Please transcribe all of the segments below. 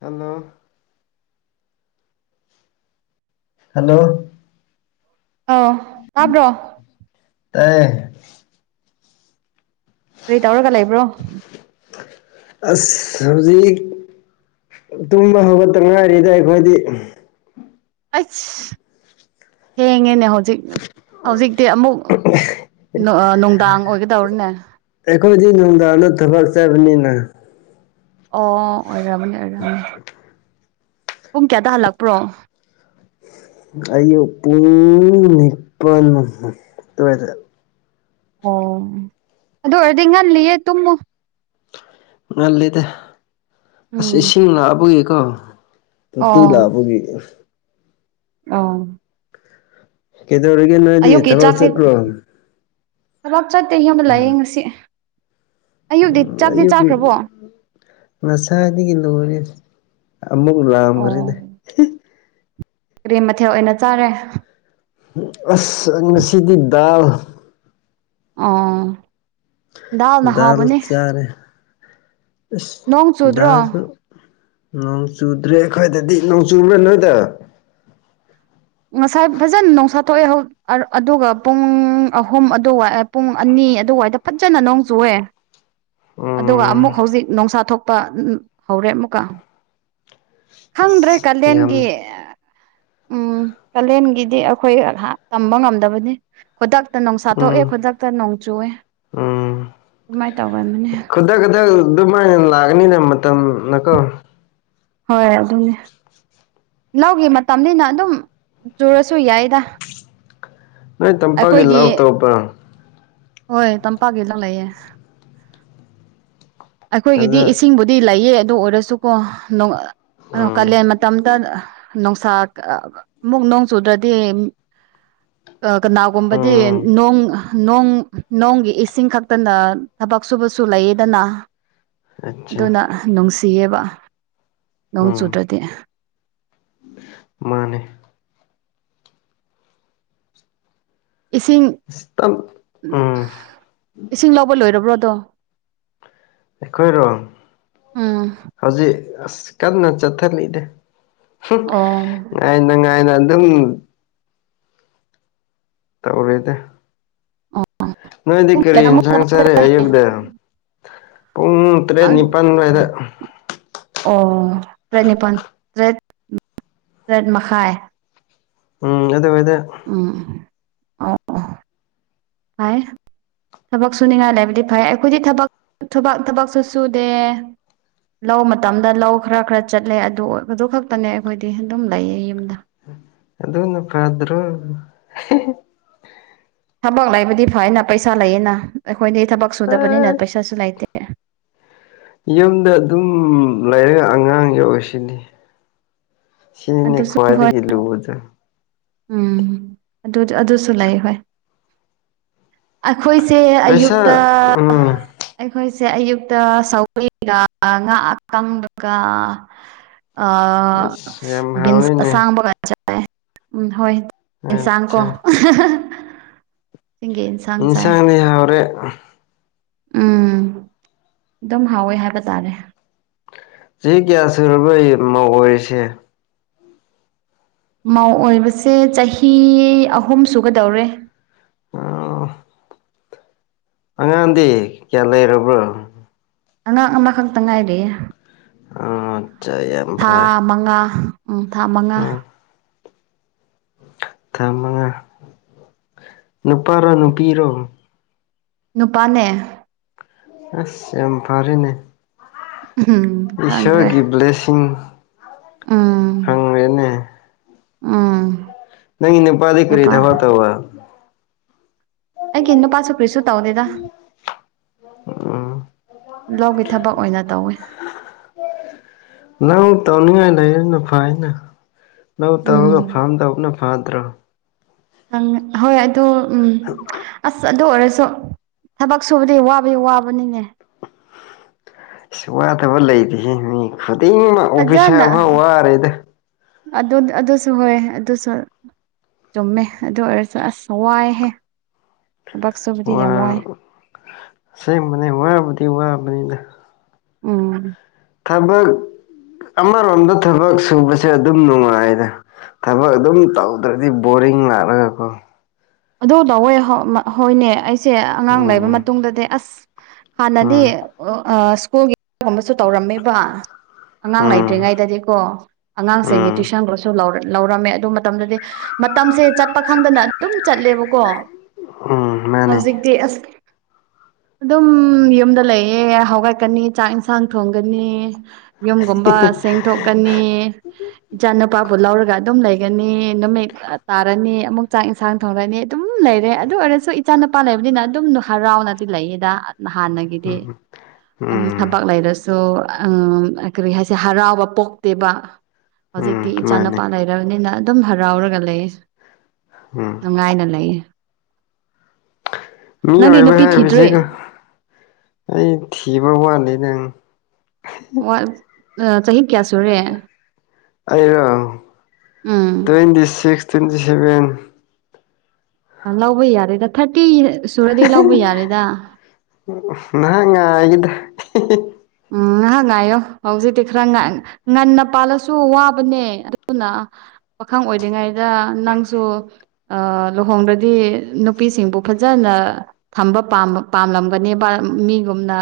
hello hello ꯑꯥꯎ ꯇꯕ꯭ꯔꯣ ꯇꯏꯌꯦ ꯀꯔꯤ ꯇꯧꯔꯒ ꯂꯩꯕ꯭ꯔꯣ ꯑꯁ ꯍꯧꯖꯤꯛ ꯇꯨꯝꯕ ꯍꯧꯒꯠꯇ ꯉꯥꯏꯔꯤꯗ ꯑꯩꯈꯣꯏꯗꯤ ꯑꯩꯁ ꯊꯦꯡꯉꯦꯅꯦ ꯍꯧꯖꯤꯛ ꯍꯧꯖꯤꯛꯇꯤ ꯑꯃꯨꯛ ꯅꯣ ꯅꯣꯡꯗꯥꯡ ꯑꯣꯏꯒꯗꯧꯔꯦꯅꯦ ꯑꯩꯈꯣꯏꯗꯤ ꯅꯨꯡꯗꯥꯡꯗ ꯊꯕꯛ ꯆꯠꯄꯅꯤꯅ ꯑꯣ ꯑꯣꯏꯔꯝꯃꯅꯤ ꯑꯣꯏꯔꯝꯅꯤ ꯄꯨꯡ ꯀꯌꯥꯗ ꯍꯜꯂꯛꯄ꯭ꯔꯣ ꯑꯌꯨꯛ ꯄꯨꯡ ꯅꯤꯄꯟ ꯃꯈꯏ ꯑꯗꯨꯋꯥꯏꯗ ꯑꯣ ꯑꯗꯨ ꯑꯣꯏꯔꯗꯤ ꯉꯜꯂꯤꯌꯦ ꯇꯨꯝꯃꯨ ꯉꯜꯂꯤꯗ ꯑꯁ ꯎꯝ ꯏꯁꯤꯡ ꯂꯥꯛꯑꯕꯒꯤꯀꯣ ꯇꯣꯇꯤ ꯑꯣ ꯂꯛꯕꯒꯤꯅꯦ ꯑꯧ ꯀꯩꯗꯧꯔꯤꯒꯦ ꯅꯣꯏꯗꯤ ꯑꯌꯨꯛꯀꯤ ꯊꯕꯛ ꯆꯥꯛꯇꯤ ꯆꯠꯄ꯭ꯔꯣ ꯊꯕꯛ ꯆꯠꯇꯦ ꯌꯨꯝꯗ ꯂꯩꯌꯦ ꯉꯁꯤ ꯑꯌꯨꯛꯗꯤ ꯆꯥꯛꯇꯤ ꯆꯥꯈ꯭ꯔꯕꯣ ꯉꯥꯁꯥꯏꯗꯒꯤ ꯂꯣꯏꯔꯦꯗ ꯑꯃꯨꯛ ꯑꯣ ꯂꯥꯝꯈ꯭ꯔꯦꯗ ꯀꯔꯤ ꯃꯊꯦꯜ ꯑꯣꯏꯅ ꯆꯥꯔꯦ ꯑꯁ ꯉꯁꯤꯗꯤ ꯗꯥꯜ ꯑꯣ ꯑꯣ ꯗꯜ ꯆꯥꯔꯦ ꯅꯣꯡ ꯆꯨꯗ꯭ꯔꯣ ꯗꯜꯁꯨ ꯅꯣꯡ ꯆꯨꯗ꯭ꯔꯦ ꯑꯩꯈꯣꯏꯗꯗꯤ ꯅꯣꯡ ꯆꯨꯕ꯭ꯔꯥ ꯅꯣꯏꯗ ꯉꯁꯥꯏ ꯐꯖꯅ ꯅꯣꯡꯁꯥ ꯊꯣꯛꯑꯦ ꯍꯧ ꯑꯗꯨꯒ ꯄꯨꯡ ꯑꯍꯨꯝ ꯑꯗꯨꯋꯥꯏ ꯄꯨꯡ ꯑꯅꯤ ꯑꯗꯨꯋꯥꯏꯗ ꯐꯖꯅ ꯅꯣꯡ ꯆꯨꯋꯦ ꯑꯗꯨꯒ ꯑꯃꯨꯛ ꯎꯝ ꯍꯧꯖꯤꯛ ꯅꯣꯡꯁꯥ ꯊꯣꯛꯄ ꯍꯧꯔꯦ ꯑꯃꯨꯛꯀ ꯈꯪꯗ꯭ꯔꯦ ꯑꯁ ꯀꯥꯂꯦꯟꯒꯤ ꯌꯥꯝ ꯎꯝ ꯀꯥꯂꯦꯟꯒꯤꯗꯤ ꯑꯩꯈꯣꯏ ꯇꯝꯕ ꯉꯝꯗꯕꯅꯤ ꯈꯨꯗꯛꯇ ꯅꯣꯡꯁꯥꯊꯣꯛꯑꯦ ꯎꯝ ꯈꯨꯗꯛꯇ ꯅꯣꯡ ꯆꯨꯋꯦ ꯎꯝ ꯑꯗꯨꯃꯥꯏ ꯇꯧꯒꯟꯕꯅꯦ ꯈꯨꯗꯛ ꯈꯨꯗꯛ ꯑꯗꯨꯃꯥꯏꯅ ꯂꯥꯛꯀꯅꯤꯗ ꯃꯇꯝꯅꯀꯣ ꯍꯣꯏ ꯑꯗꯨꯅꯦ ꯂꯧꯒꯤ ꯃꯇꯝꯅꯤꯅ ꯑꯗꯨꯝ ꯆꯨꯔꯁꯨ ꯌꯥꯏꯗ ꯅꯣꯏ ꯇꯝꯄꯥꯛꯀꯤ ꯑꯩꯈꯣꯏꯒꯤ ꯂꯧ ꯇꯧꯕ꯭ꯔꯣ ꯍꯣꯏ ꯇꯝꯄꯥꯛꯀꯤꯗ ꯂꯩꯌꯦ ꯑꯩꯈꯣꯏꯒꯤꯗꯤ ꯑꯗ ꯏꯁꯤꯡꯕꯨꯗꯤ ꯂꯩꯌꯦ ꯑꯗꯨ ꯑꯣꯏꯔꯁꯨꯀꯣ ꯅꯣꯡ ꯎꯝ ꯀꯥꯂꯦꯟ ꯃꯇꯝꯇ ꯅꯣꯡꯁꯥ ꯑꯃꯨꯛ ꯅꯣꯡ ꯆꯨꯗ꯭ꯔꯗꯤ ꯑꯥ ꯀꯅꯥꯒꯨꯝꯕꯗꯤ ꯎꯝ ꯅꯣꯡ ꯅꯣꯡ ꯅꯣꯡꯒꯤ ꯏꯁꯤꯡ ꯈꯛꯇꯅ ꯊꯕꯛ ꯁꯨꯕꯁꯨ ꯂꯩꯌꯦꯗꯅ ꯑꯠꯆꯥ ꯑꯗꯨꯅ ꯅꯨꯡꯁꯤꯌꯦꯕ ꯅꯣꯡ ꯎꯝ ꯆꯨꯗ꯭ꯔꯗꯤ ꯃꯥꯅꯦ ꯏꯁꯤꯡ ꯇꯝ ꯎꯝ [inaudible] ꯏꯁꯤꯡ ꯂꯧꯕ ꯂꯣꯏꯔꯕ꯭ꯔꯣ ꯑꯗꯣ ꯑꯩꯈꯣꯏꯔꯣ ꯎꯝ ꯍꯧꯖꯤꯛ ꯑꯁ ꯀꯟꯅ ꯆꯠꯊꯠꯅꯩꯗ ꯑꯣ [unintelligible] ꯉꯥꯏꯅ ꯉꯥꯏꯅ ꯑꯗꯨꯝ ꯇꯧꯔꯦꯗ ꯑꯣ ꯅꯣꯏꯗꯤ ꯄꯨꯡ ꯀꯔꯤ ꯀꯌꯥꯃꯨꯛ ꯏꯟꯖꯥꯡ ꯆꯥꯔꯦ ꯑꯌꯨꯛꯗ ꯄꯨꯡ ꯇꯔꯦꯠ ꯅꯤꯄꯥꯟ ꯋꯥꯏꯗ ꯑꯣ ꯇꯔꯦꯠ ꯅꯤꯄꯥꯟ ꯇꯔꯦꯠ [inaudible] ꯇꯔꯦꯠ ꯃꯈꯥꯏ ꯎꯝ ꯑꯗꯨꯋꯥꯏꯗ ꯎꯝ [unintelligible] ꯍꯥꯏ ꯊꯕꯛ ꯁꯨꯅꯤꯡꯉꯥꯏ ꯂꯩꯕꯗꯤ ꯐꯩ ꯑꯩꯈꯣꯏꯗꯤ ꯊꯕꯛ ꯊꯨꯕꯛ ꯊꯕꯛꯁꯨ ꯁꯨꯗꯦ ꯂꯧ ꯃꯇꯝꯗ ꯂꯧ ꯈꯔ ꯈꯔ ꯆꯠꯂꯦ ꯑꯗꯨ ꯑꯗꯨ ꯈꯛꯇꯅꯦ ꯑꯩꯈꯣꯏꯗꯤ ꯑꯗꯨꯝ ꯂꯩꯌꯦ ꯌꯨꯝꯗ ꯑꯗꯨꯅ ꯐꯗ꯭ꯔꯣ [unintelligible] ꯊꯕꯛ ꯂꯩꯕꯗꯤ ꯐꯩꯅ ꯄꯩꯁꯥ ꯂꯩꯌꯦꯅ ꯑꯩꯈꯣꯏꯗꯤ ꯊꯕꯛ ꯁꯨꯗꯕꯅꯤꯅ ꯑꯁ ꯄꯩꯁꯥꯁꯨ ꯂꯩꯇꯦ ꯌꯨꯝꯗ ꯑꯗꯨꯝ ꯂꯩꯔꯒ ꯑꯉꯥꯡ ꯌꯣꯛꯏꯁꯤꯅꯤ ꯁꯤꯅꯤ ꯑꯗꯨꯁꯨ ꯍꯣꯏ ꯈꯋꯥꯏꯗꯒꯤ ꯂꯨꯕꯗꯣ ꯎꯝ ꯑꯗꯨ ꯑꯗꯨꯁꯨ ꯂꯩ ꯍꯣꯏ ꯑꯩꯈꯣꯏꯁꯦ ꯑꯌꯨꯛꯇ ꯄꯩꯁꯥ ꯎꯝ ꯑꯩꯈꯣꯏꯁꯦ ꯑꯌꯨꯛꯇ ꯁꯧꯒ꯭ꯔꯤꯒ ꯉꯥ ꯑꯀꯪꯕꯒ ꯑꯥ ꯑꯁ ꯌꯥꯝ ꯕꯤꯟꯁ ꯍꯥꯎꯅꯤꯅꯦ ꯑꯁꯥꯡꯕꯒ ꯆꯥꯏ ꯎꯝ ꯍꯣꯏ ꯌꯦꯟꯁꯥꯡ ꯀꯣ ꯑꯠꯆꯥ ꯆꯤꯡꯒꯤ ꯑꯦꯟꯁ ꯑꯦꯟꯁꯥꯡꯗꯤ ꯍꯥꯎꯔꯦ ꯎꯝ ꯑꯗꯨꯝ ꯍꯥꯎꯋꯦ ꯍꯥꯏꯕ ꯇꯥꯔꯦ ꯆꯍꯤ ꯀꯌꯥ ꯁꯨꯔꯕꯣꯌꯦ ꯃꯧ ꯑꯣꯏꯔꯤꯁꯦ ꯃꯧ ꯑꯣꯏꯕꯁꯦ ꯆꯍꯤ ꯑꯍꯨꯝ ꯁꯨꯒꯗꯧꯔꯦ ꯎꯝ ꯑꯉꯥꯡꯗꯤ ꯀꯌꯥ ꯂꯩꯔꯕ꯭ꯔꯣ ꯑꯉꯥꯡ ꯑꯃꯈꯛꯇ ꯉꯥꯏꯔꯤꯌꯦ ꯑꯠꯆꯥ ꯌꯥꯝ ꯊꯥ ꯐꯔꯦ ꯃꯉꯥ ꯎꯝ ꯊꯥ ꯃꯉꯥ ꯎꯝ ꯊꯥ ꯃꯉꯥ ꯅꯨꯄꯥꯔꯣ ꯅꯨꯄꯤꯔꯣ ꯅꯨꯄꯥꯅꯦ ꯑꯁ ꯌꯥꯝ ꯐꯔꯦꯅꯦ ꯎꯝ ꯈꯪꯗ꯭ꯔꯦ ꯏꯁꯣꯔꯒꯤ ꯕ꯭ꯂꯦꯁꯤꯡ ꯎꯝ ꯍꯪꯉꯦꯅꯦ ꯎꯝ ꯅꯪꯒꯤ ꯅꯨꯄꯥꯗꯤ ꯀꯔꯤ ꯅꯨꯄꯥ ꯊꯕꯛ ꯇꯧꯕ꯭ꯔ ꯑꯩꯒꯤ ꯅꯨꯄꯥꯁꯨ ꯀꯔꯤꯁꯨꯨ ꯇꯧꯗꯦꯗ ꯎꯝ ꯂꯧꯒꯤ ꯊꯕꯛ ꯑꯣꯏꯅ ꯇꯧꯋꯦ ꯅꯪ ꯇꯧꯅꯤꯡꯉꯥꯏ ꯂꯩꯌꯦꯗꯣ ꯐꯩꯏꯅꯦ ꯂꯧ ꯇꯧꯔꯒ ꯎꯝ ꯐꯥꯝ ꯇꯧꯕꯅ ꯐꯗ꯭ꯔꯣ ꯑꯪ ꯍꯣꯏ ꯑꯗꯨ ꯎꯝ ꯑꯁ ꯑꯗꯨ ꯑꯣꯏꯔꯁꯨ ꯊꯕꯛ ꯁꯨꯕꯗꯤ ꯋꯥꯕꯗꯤ ꯋꯥꯕꯅꯤꯅꯦ ꯏꯁ ꯋꯥꯗꯕ ꯂꯩꯇꯦꯍꯦ ꯃꯤ ꯈꯨꯗꯤꯡꯃꯛ ꯐꯖꯅ ꯑꯣꯐꯤꯁꯥꯔ ꯐꯥꯎ ꯋꯥꯔꯦꯗ ꯑꯗꯨ ꯑꯗꯨꯁꯨ ꯍꯣꯏ ꯑꯗꯨꯁꯨ ꯆꯨꯝꯃꯦ ꯑꯗꯨ ꯑꯣꯏꯔꯁꯨ ꯑꯁ ꯋꯥꯏꯍꯦ ꯊꯕꯛ ꯁꯨꯕꯗꯤ ꯌꯥꯝ ꯋꯥꯏ ꯋꯥ ꯑꯁꯦꯡꯕꯅꯦ ꯋꯥꯕꯨꯗꯤ ꯋꯥꯕꯅꯤꯗ ꯎꯝ ꯊꯕꯛ ꯑꯃꯔꯣꯝꯗ ꯊꯕꯛ ꯁꯨꯕꯁꯦ ꯑꯗꯨꯝ ꯅꯨꯡꯉꯥꯏꯗ ꯊꯕꯛ ꯑꯗꯨꯝ ꯇꯧꯗ꯭ꯔꯥꯗꯤ ꯕꯣꯔꯤꯡ ꯂꯥꯛꯂꯒꯀꯣ ꯑꯗꯨ ꯗꯧꯋꯦ ꯍꯣ ꯍꯣꯏꯅꯦ ꯑꯩꯁꯦ ꯑꯉꯥꯡ ꯂꯩꯕ ꯎꯝ ꯃꯠ ꯇꯨꯡꯗꯥꯗꯤ ꯑꯁ ꯍꯥꯟꯅꯗꯤ ꯎꯝ ꯑꯥ ꯁ꯭ꯀꯨꯜꯒꯤꯒꯨꯝꯕꯁꯨ ꯇꯧꯔꯝꯃꯦꯕ ꯑꯉꯥꯡ ꯎꯝ ꯂꯩꯇ꯭ꯔꯤꯉꯩꯗꯗꯤꯀꯣ ꯑꯉꯥꯡꯁꯤꯡꯒꯤ ꯎꯝ ꯇꯨꯏꯁꯟꯗꯨꯁꯨ ꯂꯧ ꯂꯧꯔꯝꯃꯦ ꯑꯗꯨ ꯃꯠ ꯇꯝꯗꯥꯗꯤ ꯃꯇꯝꯁꯦ ꯆꯠꯄ ꯈꯪꯗꯅ ꯑꯗꯨꯝ ꯆꯠꯂꯦꯕꯀꯣ ꯎꯝ ꯃꯥꯅꯦ ꯍꯧꯖꯤꯛ ꯇꯤ ꯑꯁ ꯑꯗꯨꯝ ꯌꯨꯝꯗ ꯂꯩꯌꯦ ꯍꯧꯒꯠꯀꯥꯅꯤ ꯆꯥꯛ ꯏꯟꯁꯥꯡ ꯊꯣꯡꯒꯅꯤ ꯌꯨꯝꯒꯨꯝꯕ ꯁꯦꯡꯊꯣꯛꯀꯥꯅꯤ ꯏꯆꯥ ꯅꯨꯨꯄꯥꯕꯨ ꯂꯧꯔꯒ ꯑꯗꯨꯝ ꯂꯩꯒꯅꯤ ꯅꯨꯃꯤꯠ ꯇꯥꯔꯅꯤ ꯑꯃꯨꯛ ꯆꯥꯛ ꯏꯟꯁꯥꯡ ꯊꯧꯔꯥꯅꯤ ꯑꯗꯨꯝ ꯂꯩꯔꯦ ꯑꯗꯨ ꯑꯣꯏꯔꯁꯨ ꯏꯆꯥ ꯅꯨꯄꯥ ꯂꯩꯕꯅꯤꯅ ꯑꯗꯨꯝ ꯍꯔꯥꯎꯅꯗꯤ ꯂꯩꯌꯦꯗ ꯅꯍꯥꯟꯅ ꯒꯤꯗꯤ ꯎꯝ ꯑꯝ ꯎꯝ ꯊꯕꯥꯛ ꯂꯩꯔꯁ ꯁꯨ ꯑꯥꯝ ꯑꯥ ꯀꯔꯤ ꯍꯥꯏꯁꯦ ꯍꯔꯥꯎꯕ ꯄꯣꯛꯇꯦꯕ ꯎꯝ ꯍꯧꯖꯤꯛꯇꯤ ꯃꯥꯅꯦ ꯏꯆꯥꯅꯨꯄꯥ ꯂꯩ ꯔꯥꯕꯅꯤꯅ ꯑꯗꯨꯝ ꯍꯔꯥꯎꯔꯒ ꯂꯩ ꯎꯝ ꯉꯥꯏꯅ ꯂꯩꯌꯦ ꯃꯤ ꯅꯪꯗꯤ ꯑꯣꯏꯕ ꯅꯨꯄꯤ ꯊꯤꯗ꯭ꯔꯤ ꯍꯥꯏꯕꯁꯤꯒꯣ ꯑꯩ ꯊꯤꯕ ꯋꯥꯠꯂꯤ ꯅꯪ [unintelligible] ꯑꯥ ꯆꯍꯤ ꯀꯌꯥ ꯁꯨꯔꯦ ꯑꯩꯔꯣ um twenty six twenty seven ꯑꯥ ꯂꯧꯕ ꯌꯥꯔꯦꯗ ꯊꯥꯔꯇꯤ ꯁꯨꯔꯗꯤ ꯂꯧꯕ ꯌꯥꯔꯦꯗ ꯅꯍꯥꯛ ꯉꯥꯏꯒꯦꯗꯥ ꯎꯝ ꯉꯥꯍꯛ ꯉꯥꯏꯌꯣ ꯍꯧꯖꯤꯛꯇꯤ ꯈꯔ ꯉꯥꯏ ꯉꯟꯅ ꯄꯥꯜꯂꯁꯨ ꯋꯥꯕꯅꯦ ꯑꯗꯨꯅ ꯄꯥꯈꯪ ꯑꯣꯏꯗꯔꯤꯉꯩꯗ ꯅꯪꯁꯨ ꯑꯥ ꯂꯨꯍꯣꯡꯗ꯭ꯔꯥꯗꯤ ꯅꯨꯄꯤꯁꯤꯡꯕꯨ ꯐꯖꯅ ꯊꯝꯕ ꯄꯥꯝꯕ ꯄꯥꯝꯂꯝꯒꯅꯦꯕ ꯃꯤꯒꯨꯝꯅ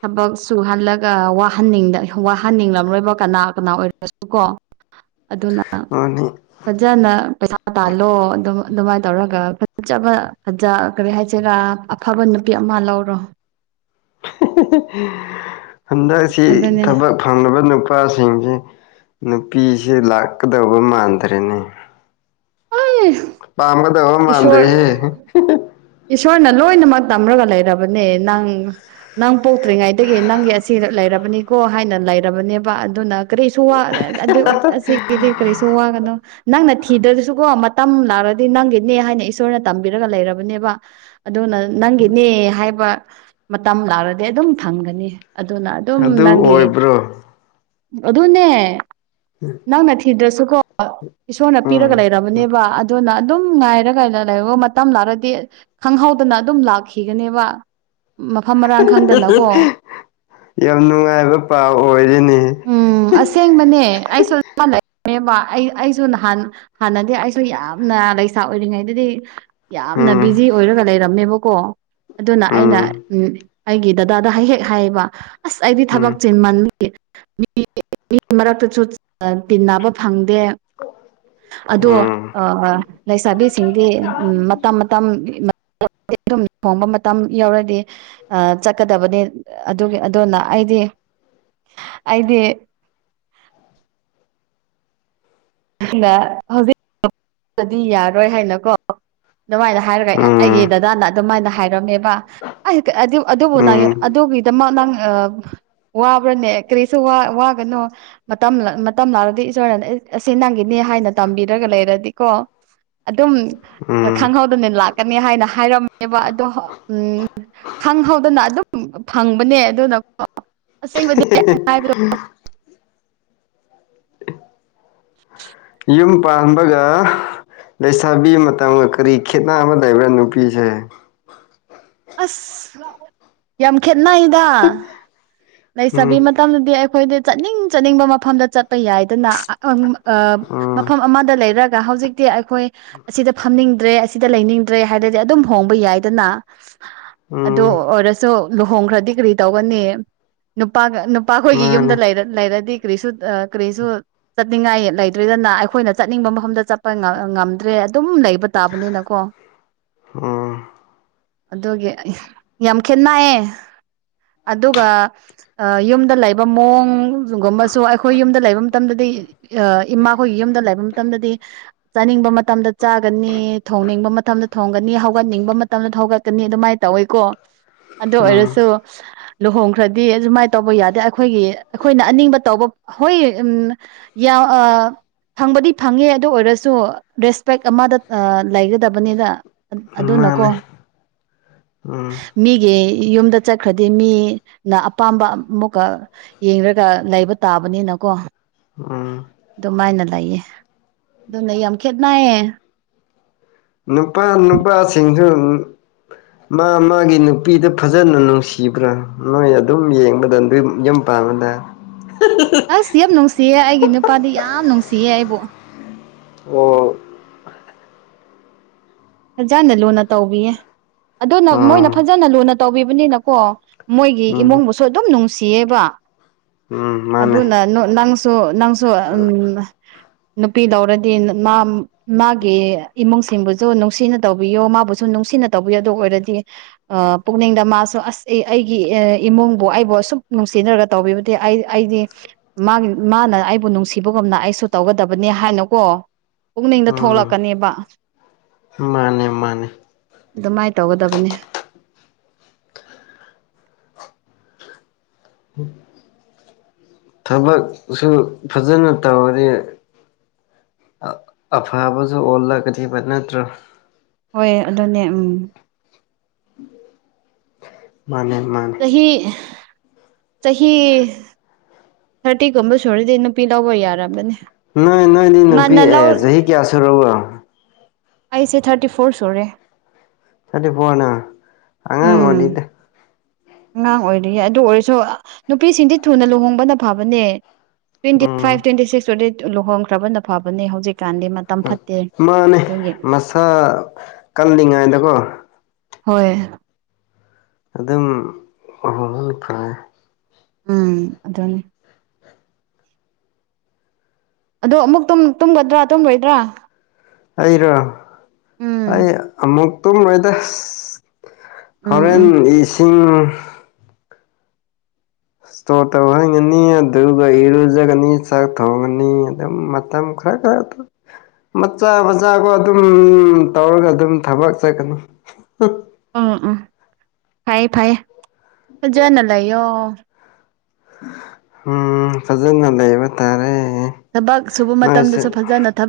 ꯊꯕꯛ ꯆꯨꯍꯜꯂꯒ ꯋꯥꯍꯟꯅꯤꯡꯗ ꯋꯥꯍꯟꯅꯤꯡꯂꯝꯔꯣꯏꯕ ꯀꯅꯥ ꯀꯅꯥ ꯑꯣꯏꯔꯁꯨ ꯀꯣ ꯑꯗꯨꯅ ꯃꯥꯅꯤ ꯐꯖꯅ ꯄꯩꯁꯥ ꯇꯥꯜꯂꯣ ꯑꯗꯨꯝ ꯑꯗꯨꯃꯥꯏꯅ ꯇꯧꯔꯒ ꯐꯖꯕ ꯐꯖꯥ ꯀꯔꯤ ꯍꯥꯏꯁꯤꯔꯥ ꯑꯐꯕ ꯅꯨꯄꯤ ꯑꯃ ꯂꯧꯔꯣ ꯍꯟꯗꯛꯁꯤ ꯑꯗꯨꯅꯦ ꯊꯕꯛ ꯐꯪꯗꯕ ꯅꯨꯄꯥꯁꯤꯡꯁꯤ ꯅꯨꯄꯤꯁꯤ ꯂꯥꯛꯀꯥꯗꯕ ꯃꯥꯟꯗ꯭ꯔꯦꯅꯦ ꯑꯩ ꯄꯥꯝꯒꯥꯗꯕ ꯃꯥꯟꯗꯦꯔꯦꯍꯦ ꯏꯁꯣꯔꯅ ꯂꯣꯏꯅꯃꯛ ꯇꯝꯔꯥꯒ ꯂꯩꯔꯕꯅꯦ ꯅꯪ ꯅꯪ ꯄꯣꯛꯇ꯭ꯔꯤꯉꯩꯗꯒꯤ ꯅꯪꯒꯤ ꯑꯁꯤ ꯂꯩꯔꯕꯅꯤꯀꯣ ꯍꯥꯏꯅ ꯂꯩꯔꯕꯅꯦꯕ ꯑꯗꯨꯅ ꯀꯔꯤꯁꯨ ꯋꯥ ꯑꯗꯨ ꯑꯁꯤꯒꯤꯗꯤ ꯀꯔꯤꯁꯨ ꯋꯥꯒꯅꯣ ꯅꯪꯅ ꯊꯤꯗ꯭ꯔꯥꯁꯨꯀꯣ ꯃꯇꯝ ꯂꯥꯛꯂꯗꯤ ꯅꯪꯒꯤꯅꯦ ꯍꯥꯏꯅ ꯏꯁꯣꯔꯅ ꯇꯝꯕꯤꯔꯒ ꯂꯩꯔꯕꯅꯦꯕ ꯑꯗꯨꯅ ꯅꯪꯒꯤꯅꯦ ꯍꯥꯏꯕ ꯃꯇꯝ ꯂꯥꯛꯔꯥꯗꯤ ꯑꯗꯨꯝ ꯐꯪꯒꯅꯤ ꯑꯗꯨꯅ ꯑꯗꯨꯝ ꯑꯗꯨ ꯅꯪꯒꯤ ꯑꯣꯏꯕ꯭ꯔꯣ ꯑꯗꯨꯅꯦ ꯎꯝ ꯅꯪꯅ ꯊꯤꯗ꯭ꯔꯥꯁꯨꯀꯣ ꯏꯁꯣꯔꯅ ꯄꯤꯔꯒ ꯎꯝ ꯂꯩꯔꯕꯅꯦꯕ ꯑꯗꯨꯅ ꯑꯗꯨꯝ ꯉꯥꯏꯔꯒ [unintelligible] ꯂꯩ ꯃꯇꯝ ꯂꯥꯔꯗꯤ ꯈꯪꯍꯧꯗꯅ ꯑꯗꯨꯝ ꯂꯥꯛꯈꯤꯒꯅꯦꯕ ꯃꯐꯝ ꯃꯔꯥꯡ ꯈꯪꯗꯅꯀꯣ ꯌꯥꯝ ꯅꯨꯡꯉꯥꯏꯕ ꯄꯥꯎ ꯑꯣꯏꯔꯦꯅꯤ ꯎꯝ ꯑꯁꯦꯡꯕꯅꯦ ꯑꯩꯁꯨ ꯂꯩꯅꯦꯕ ꯑꯩ ꯑꯩꯁꯨ ꯅꯍꯥꯟ ꯍꯥꯟꯅꯗꯤ ꯑꯩꯁꯨ ꯌꯥꯝꯅ ꯂꯩꯁꯥ ꯑꯣꯏꯔꯤꯉꯩꯗꯗꯤ ꯌꯥꯝꯅ ꯎꯝ ꯕꯤꯖꯤ ꯑꯣꯏꯔꯒ ꯂꯩꯔꯝꯃꯦꯕꯀꯣ ꯑꯗꯨꯅ ꯑꯩꯅ ꯎꯝ ꯑꯩꯒꯤ ꯗꯗꯥꯗ ꯍ ꯍꯦꯛ ꯍꯥꯏꯌꯦꯕ ꯑꯁ ꯑꯩꯗꯤ ꯊꯕꯛ ꯆꯦꯃꯟꯕꯒꯤ ꯃꯤ ꯃꯔꯛꯇꯁꯨ ꯇꯤꯟꯅꯕ ꯐꯪꯗꯦ ꯑꯗꯣ ꯎꯝ ꯂꯩꯁꯥꯕꯤꯁꯤꯡꯗꯤ ꯎꯝ ꯃꯇꯝ ꯃꯇꯝ ꯑꯗꯨꯝ ꯊꯣꯡꯕ ꯃꯇꯝ ꯌꯥꯎꯔꯗꯤ ꯑꯥ ꯆꯠꯀꯗꯕꯅꯤ ꯑꯗꯨꯒꯤ ꯑꯗꯨꯅ ꯑꯩꯗꯤ ꯑꯗꯤ ꯑꯗ ꯍꯧꯖꯤꯛꯗꯤ ꯌꯥꯔꯣꯏ ꯍꯥꯏꯅꯀꯣ ꯑꯗꯨꯃꯥꯏꯅ ꯍꯥꯏꯔꯒ ꯑꯩꯒꯤ ꯎꯝ ꯗꯗꯥꯅ ꯑꯗꯨꯃꯥꯏꯅ ꯍꯥꯏꯔꯝꯃꯦꯕ ꯑꯗꯨꯕꯨ ꯎꯝ ꯅꯪ ꯎꯝ ꯑꯗꯨꯒꯤꯗꯃꯛ ꯅꯪ ꯑꯥ ꯋꯥꯕ꯭ꯔꯥꯅꯦ ꯀꯔꯤꯁꯨ ꯋꯥꯒꯅꯣ ꯃꯇꯝ ꯃꯇꯝ ꯂꯥꯛꯂꯗꯤ ꯏꯁꯣꯔꯅꯦ ꯑꯁꯤ ꯅꯪꯒꯤꯅꯦ ꯍꯥꯏꯅ ꯇꯝꯕꯤꯔꯒ ꯂꯩꯔꯗꯤꯀꯣ ꯑꯗꯨꯝ ꯎꯝ ꯈꯪꯍꯧꯗꯅ ꯂꯥꯛꯀꯅꯤ ꯍꯥꯏꯅ ꯍꯥꯏꯔꯝꯃꯦꯕ ꯑꯗꯣ ꯎꯝ ꯈꯪꯍꯧꯗꯅ ꯑꯗꯨꯝ ꯐꯪꯕꯅꯦ ꯑꯗꯨꯅ ꯑꯁꯦꯡꯕꯗꯤ ꯍꯥꯏꯕꯗꯣ [inaudible] ꯌꯨꯝ ꯄꯥꯟꯕꯒ ꯂꯩꯁꯥꯕꯤ ꯃꯇꯝꯒ ꯀꯔꯤ ꯈꯦꯠꯅꯕ ꯑꯃ ꯂꯩꯕ꯭ꯔꯥ ꯅꯨꯄꯤꯁꯦ ꯑꯁ ꯌꯥꯝ ꯈꯦꯠꯅꯩꯗ ꯂꯩꯁꯥꯕꯤ ꯎꯝ ꯃꯇꯝꯗꯗꯤ ꯑꯩꯈꯣꯏꯗꯤ ꯆꯠꯅꯤꯡ ꯆꯠꯅꯤꯡꯕ ꯃꯐꯝꯗ ꯆꯠꯄ ꯌꯥꯏꯗꯅ ꯎꯝ ꯃꯐꯝ ꯑꯃꯗ ꯂꯩꯔꯒ ꯍꯧꯖꯤꯛꯇꯤ ꯑꯩꯈꯣꯏ ꯑꯁꯤꯗ ꯐꯝꯅꯤꯡꯗ꯭ꯔꯦ ꯑꯁꯤꯗ ꯂꯩꯅꯤꯡꯗ꯭ꯔꯦ ꯍꯥꯏꯔꯗꯤ ꯑꯗꯨꯝ ꯍꯣꯡꯕ ꯌꯥꯏꯗꯅ ꯎꯝ ꯑꯗꯨꯑꯣꯏꯔꯁꯨ ꯂꯨꯍꯣꯡꯈꯥꯔꯗꯤ ꯀꯩꯗꯧꯅꯤ ꯅꯨꯄꯥ ꯅꯨꯄꯥ ꯈꯣꯏꯒꯤ ꯌꯨꯝꯗ ꯃꯥꯅꯦ ꯂꯩꯔꯗꯤ ꯀ꯭ꯔꯤꯁ ꯀ꯭ꯔꯤꯁꯁꯨ ꯆꯠꯅꯤꯡꯉꯥꯏ ꯂꯩꯇ꯭ꯔꯤꯗꯅ ꯑꯩꯈꯣꯏꯅ ꯆꯠꯅꯤꯡꯕ ꯃꯐꯝꯗ ꯆꯠꯄ ꯉꯝꯗ꯭ꯔꯦ ꯑꯗꯨꯝ ꯂꯩꯕ ꯇꯥꯕꯅꯤꯅꯀꯣ ꯎꯝ ꯑꯗꯨꯒꯤ ꯌꯥꯝ ꯈꯦꯠꯅꯌꯦ ꯑꯗꯨꯒ ꯌꯨꯝꯗ ꯂꯩꯕ ꯃꯑꯣꯡ ꯒꯨꯝꯕꯁꯨ ꯑꯩꯈꯣꯏ ꯌꯨꯝꯗ ꯂꯩꯕ ꯃꯇꯝꯗꯗꯤ ꯑ ꯏꯃꯥꯈꯣꯏꯒꯤ ꯌꯨꯝꯗ ꯂꯩꯕ ꯃꯇꯝꯗꯗꯤ ꯆꯥꯅꯤꯡꯕ ꯃꯇꯝꯗ ꯆꯥꯒꯅꯤ ꯊꯣꯡꯅꯤꯡꯕ ꯃꯇꯝꯗ ꯊꯣꯡꯒꯅꯤ ꯍꯧꯒꯠꯅꯤꯡꯕ ꯃꯇꯝꯗ ꯍꯧꯒꯠ ꯅꯤ ꯑꯗꯨꯃꯥꯏꯅ ꯇꯧꯋꯤꯀꯣ ꯑꯗꯨ ꯎꯝ ꯑꯣꯏꯔꯁꯨ ꯂꯨꯍꯣꯡꯈ꯭ꯔꯗꯤ ꯑꯗꯨꯃꯥꯏꯅ ꯇꯧꯕ ꯌꯥꯗꯦ ꯑꯩꯈꯣꯏꯒꯤ ꯑꯩꯈꯣꯏꯅ ꯑꯅꯤꯡꯕ ꯇꯧꯕ ꯍꯣꯏ ꯎꯝ ꯌꯥꯎ ꯑꯥ ꯐꯪꯕꯗꯤ ꯐꯪꯉꯦ ꯑꯗꯨ ꯑꯣꯏꯔꯁꯨ ꯔꯦꯁꯄꯦꯛ ꯑꯃꯗ ꯑꯥ ꯂꯩꯒꯗꯕꯅꯤꯅ ꯑꯗꯨꯅꯀꯣ ꯃꯥꯅꯦ ꯎꯝ ꯃꯤꯒꯤ ꯌꯨꯝꯗ ꯆꯠꯈ꯭ꯔꯗꯤ ꯃꯤꯅ ꯑꯄꯥꯝꯕ ꯑꯃꯨꯛꯀ ꯌꯦꯡꯒ ꯂꯩꯕ ꯇꯥꯕꯅꯤꯅꯀꯣ ꯎꯝ ꯑꯗꯨꯃꯥꯏꯅ ꯂꯩꯌꯦ ꯑꯗꯨꯅ ꯌꯥꯝ ꯈꯦꯠꯅꯏꯌꯦ ꯅꯨꯄꯥ ꯅꯨꯄꯥꯁꯤꯡꯁꯨ ꯃꯥ ꯃꯥꯒꯤ ꯅꯨꯄꯤꯗ ꯐꯖꯅ ꯅꯨꯡꯁꯤꯕ꯭ꯔꯥ ꯅꯣꯏ ꯑꯗꯨꯝ ꯌꯦꯡꯕꯗ ꯑꯗꯨ ꯌꯨꯝ ꯄꯥꯕꯗ ꯑꯁ ꯌꯥꯝ ꯅꯨꯡꯁꯤꯌꯦ ꯑꯩꯒꯤ ꯅꯨꯄꯥꯗꯤ ꯌꯥꯝ ꯅꯨꯡꯁꯤꯌꯦ ꯑꯩꯕꯨ ꯑꯣ ꯐꯖꯅ ꯂꯨꯅ ꯇꯧꯕꯤꯌꯦ ꯑꯗꯨꯅ ꯃꯣꯏꯅ ꯎꯝ ꯐꯖꯅ ꯂꯨꯅ ꯇꯧꯕꯤꯕꯅꯤꯅꯀꯣ ꯃꯣꯏꯒꯤ ꯎꯝ ꯏꯃꯨꯡꯕꯨꯁꯨ ꯑꯗꯨꯝ ꯅꯨꯡꯁꯤꯌꯦꯕ ꯎꯝ ꯃꯥꯅꯦ ꯑꯗꯨꯅ ꯅꯪꯁꯨ ꯅꯪꯁꯨ ꯎꯝ ꯅꯨꯄꯤ ꯂꯧꯔꯗꯤ ꯃꯥ ꯃꯥꯒꯤ ꯏꯃꯨꯡꯁꯤꯡꯕꯨꯁꯨ ꯅꯨꯡꯁꯤꯅ ꯇꯧꯕꯤꯌꯣ ꯃꯥꯕꯨꯁꯨ ꯅꯨꯡꯁꯤꯅ ꯇꯧꯕꯤꯌꯣ ꯑꯗꯨ ꯑꯣꯏꯔꯗꯤ ꯄꯨꯛꯅꯤꯡꯗ ꯃꯥꯁꯨ ꯑꯁ ꯑꯩꯒꯤ ꯏꯃꯨꯡꯕꯨ ꯑꯩꯕꯨ ꯑꯁꯨꯛ ꯅꯨꯡꯁꯤꯅꯔꯒ ꯇꯧꯕꯤꯕꯗꯤ ꯑꯩ ꯑꯩꯗꯤ ꯃꯥꯒꯤ ꯃꯥꯅ ꯑꯩꯕꯨ ꯅꯨꯡꯁꯤꯕꯒꯨꯝꯅ ꯑꯩꯁꯨ ꯇꯧꯒꯗꯕꯅꯤ ꯍꯥꯏꯅꯀꯣ ꯄꯨꯛꯅꯤꯡꯗ ꯎꯝ ꯊꯣꯛꯂꯛꯀꯅꯦꯕ ꯃꯥꯅꯦ ꯃꯥꯅꯦ ꯑꯗꯨꯃꯥꯏꯅ ꯇꯧꯒꯗꯕꯅꯤ ꯊꯕꯛꯁꯨ ꯐꯖꯅ ꯇꯧꯔꯗꯤ ꯑꯐꯕꯁꯨ ꯑꯣꯜꯂꯛꯒꯅꯤꯕ ꯅꯠꯇ꯭ꯔꯣ ꯍꯣꯏ ꯑꯗꯨꯅꯦ ꯎꯝ ꯃꯥꯅꯦ ꯃꯥꯅꯦ ꯆꯍꯤ ꯆꯍꯤ ꯊꯔꯇꯤꯒꯨꯝꯕ ꯁꯨꯔꯗꯤ ꯅꯨꯄꯤ ꯂꯧꯕ ꯌꯥꯔꯕꯅꯤ ꯅꯣꯏ ꯅꯣꯏꯗꯤ ꯅꯨꯄꯤ ꯑꯦ ꯆꯍꯤ ꯀꯌꯥ ꯁꯨꯔꯕ ꯑꯩꯁꯦ ꯊꯔꯇꯤ ꯐꯣꯔ ꯁꯨꯔꯦ ꯊꯔꯇꯤ ꯐꯣꯔꯅ ꯑꯉꯥꯡ ꯎꯝ ꯑꯣꯏꯔꯤꯗ ꯑꯉꯥꯡ ꯑꯣꯏꯔꯤꯌꯦ ꯑꯗꯨ ꯑꯣꯏꯔꯁꯨ ꯅꯨꯄꯤꯁꯤꯡꯗꯤ ꯊꯨꯅ ꯂꯨꯍꯣꯡꯕꯅ ꯐꯕꯅꯦ ꯇ꯭ꯋꯦꯟꯇꯤ ꯐꯥꯏꯚ ꯎꯝ ꯇ꯭ꯋꯦꯟꯇꯤ ꯁꯤꯛꯁꯇꯨ ꯂꯨꯍꯣꯡꯈ꯭ꯔꯕꯅ ꯐꯕꯅꯦ ꯍꯧꯖꯤꯛꯀꯥꯟꯗꯤ ꯃꯇꯝ ꯐꯠꯇꯦ ꯃꯥꯅꯦ ꯑꯗꯨꯒꯤ ꯃꯁꯥ ꯀꯜꯂꯤꯉꯩꯗꯀꯣ ꯍꯣꯏ ꯑꯗꯨꯝ ꯑꯍꯣꯡ ꯐꯔꯦ ꯎꯝ ꯑꯗꯨꯅꯤ ꯑꯗꯣ ꯑꯃꯨꯛ ꯇꯨꯝ ꯇꯨꯝꯒꯗ꯭ꯔꯥ ꯇꯨꯝꯔꯣꯏꯗ꯭ꯔꯥ ꯑꯩꯔꯣ ꯎꯝ ꯑꯩ ꯑꯃꯨꯛ ꯇꯨꯝꯔꯣꯏꯗ ꯎꯝ ꯍꯣꯔꯦꯟ ꯎꯝ ꯏꯁꯤꯡ ꯏꯁꯇꯣꯔ ꯇꯧꯍꯟꯒꯅꯤ ꯑꯗꯨꯒ ꯏꯔꯨꯖꯒꯅꯤ ꯆꯥꯛ ꯊꯣꯡꯒꯅꯤ ꯑꯗꯨꯝ ꯃꯇꯝ ꯃꯆꯥ ꯃꯆꯥꯀꯣ ꯑꯗꯨꯝ ꯇꯧꯔꯒ ꯑꯗꯨꯝ ꯊꯕꯛ ꯆꯠꯀꯅꯨ ꯎꯝ ꯎꯝ ꯐꯩ ꯐꯩꯌꯦ ꯐꯖꯅ ꯂꯩꯌꯣ ꯎꯝ ꯐꯖꯅ ꯂꯩꯕ ꯇꯥꯔꯦ ꯊꯕꯛ ꯁꯨꯕ ꯅꯣꯏꯁꯨ ꯃꯇꯝꯗꯁꯨ ꯐꯖꯅ ꯊꯕꯛ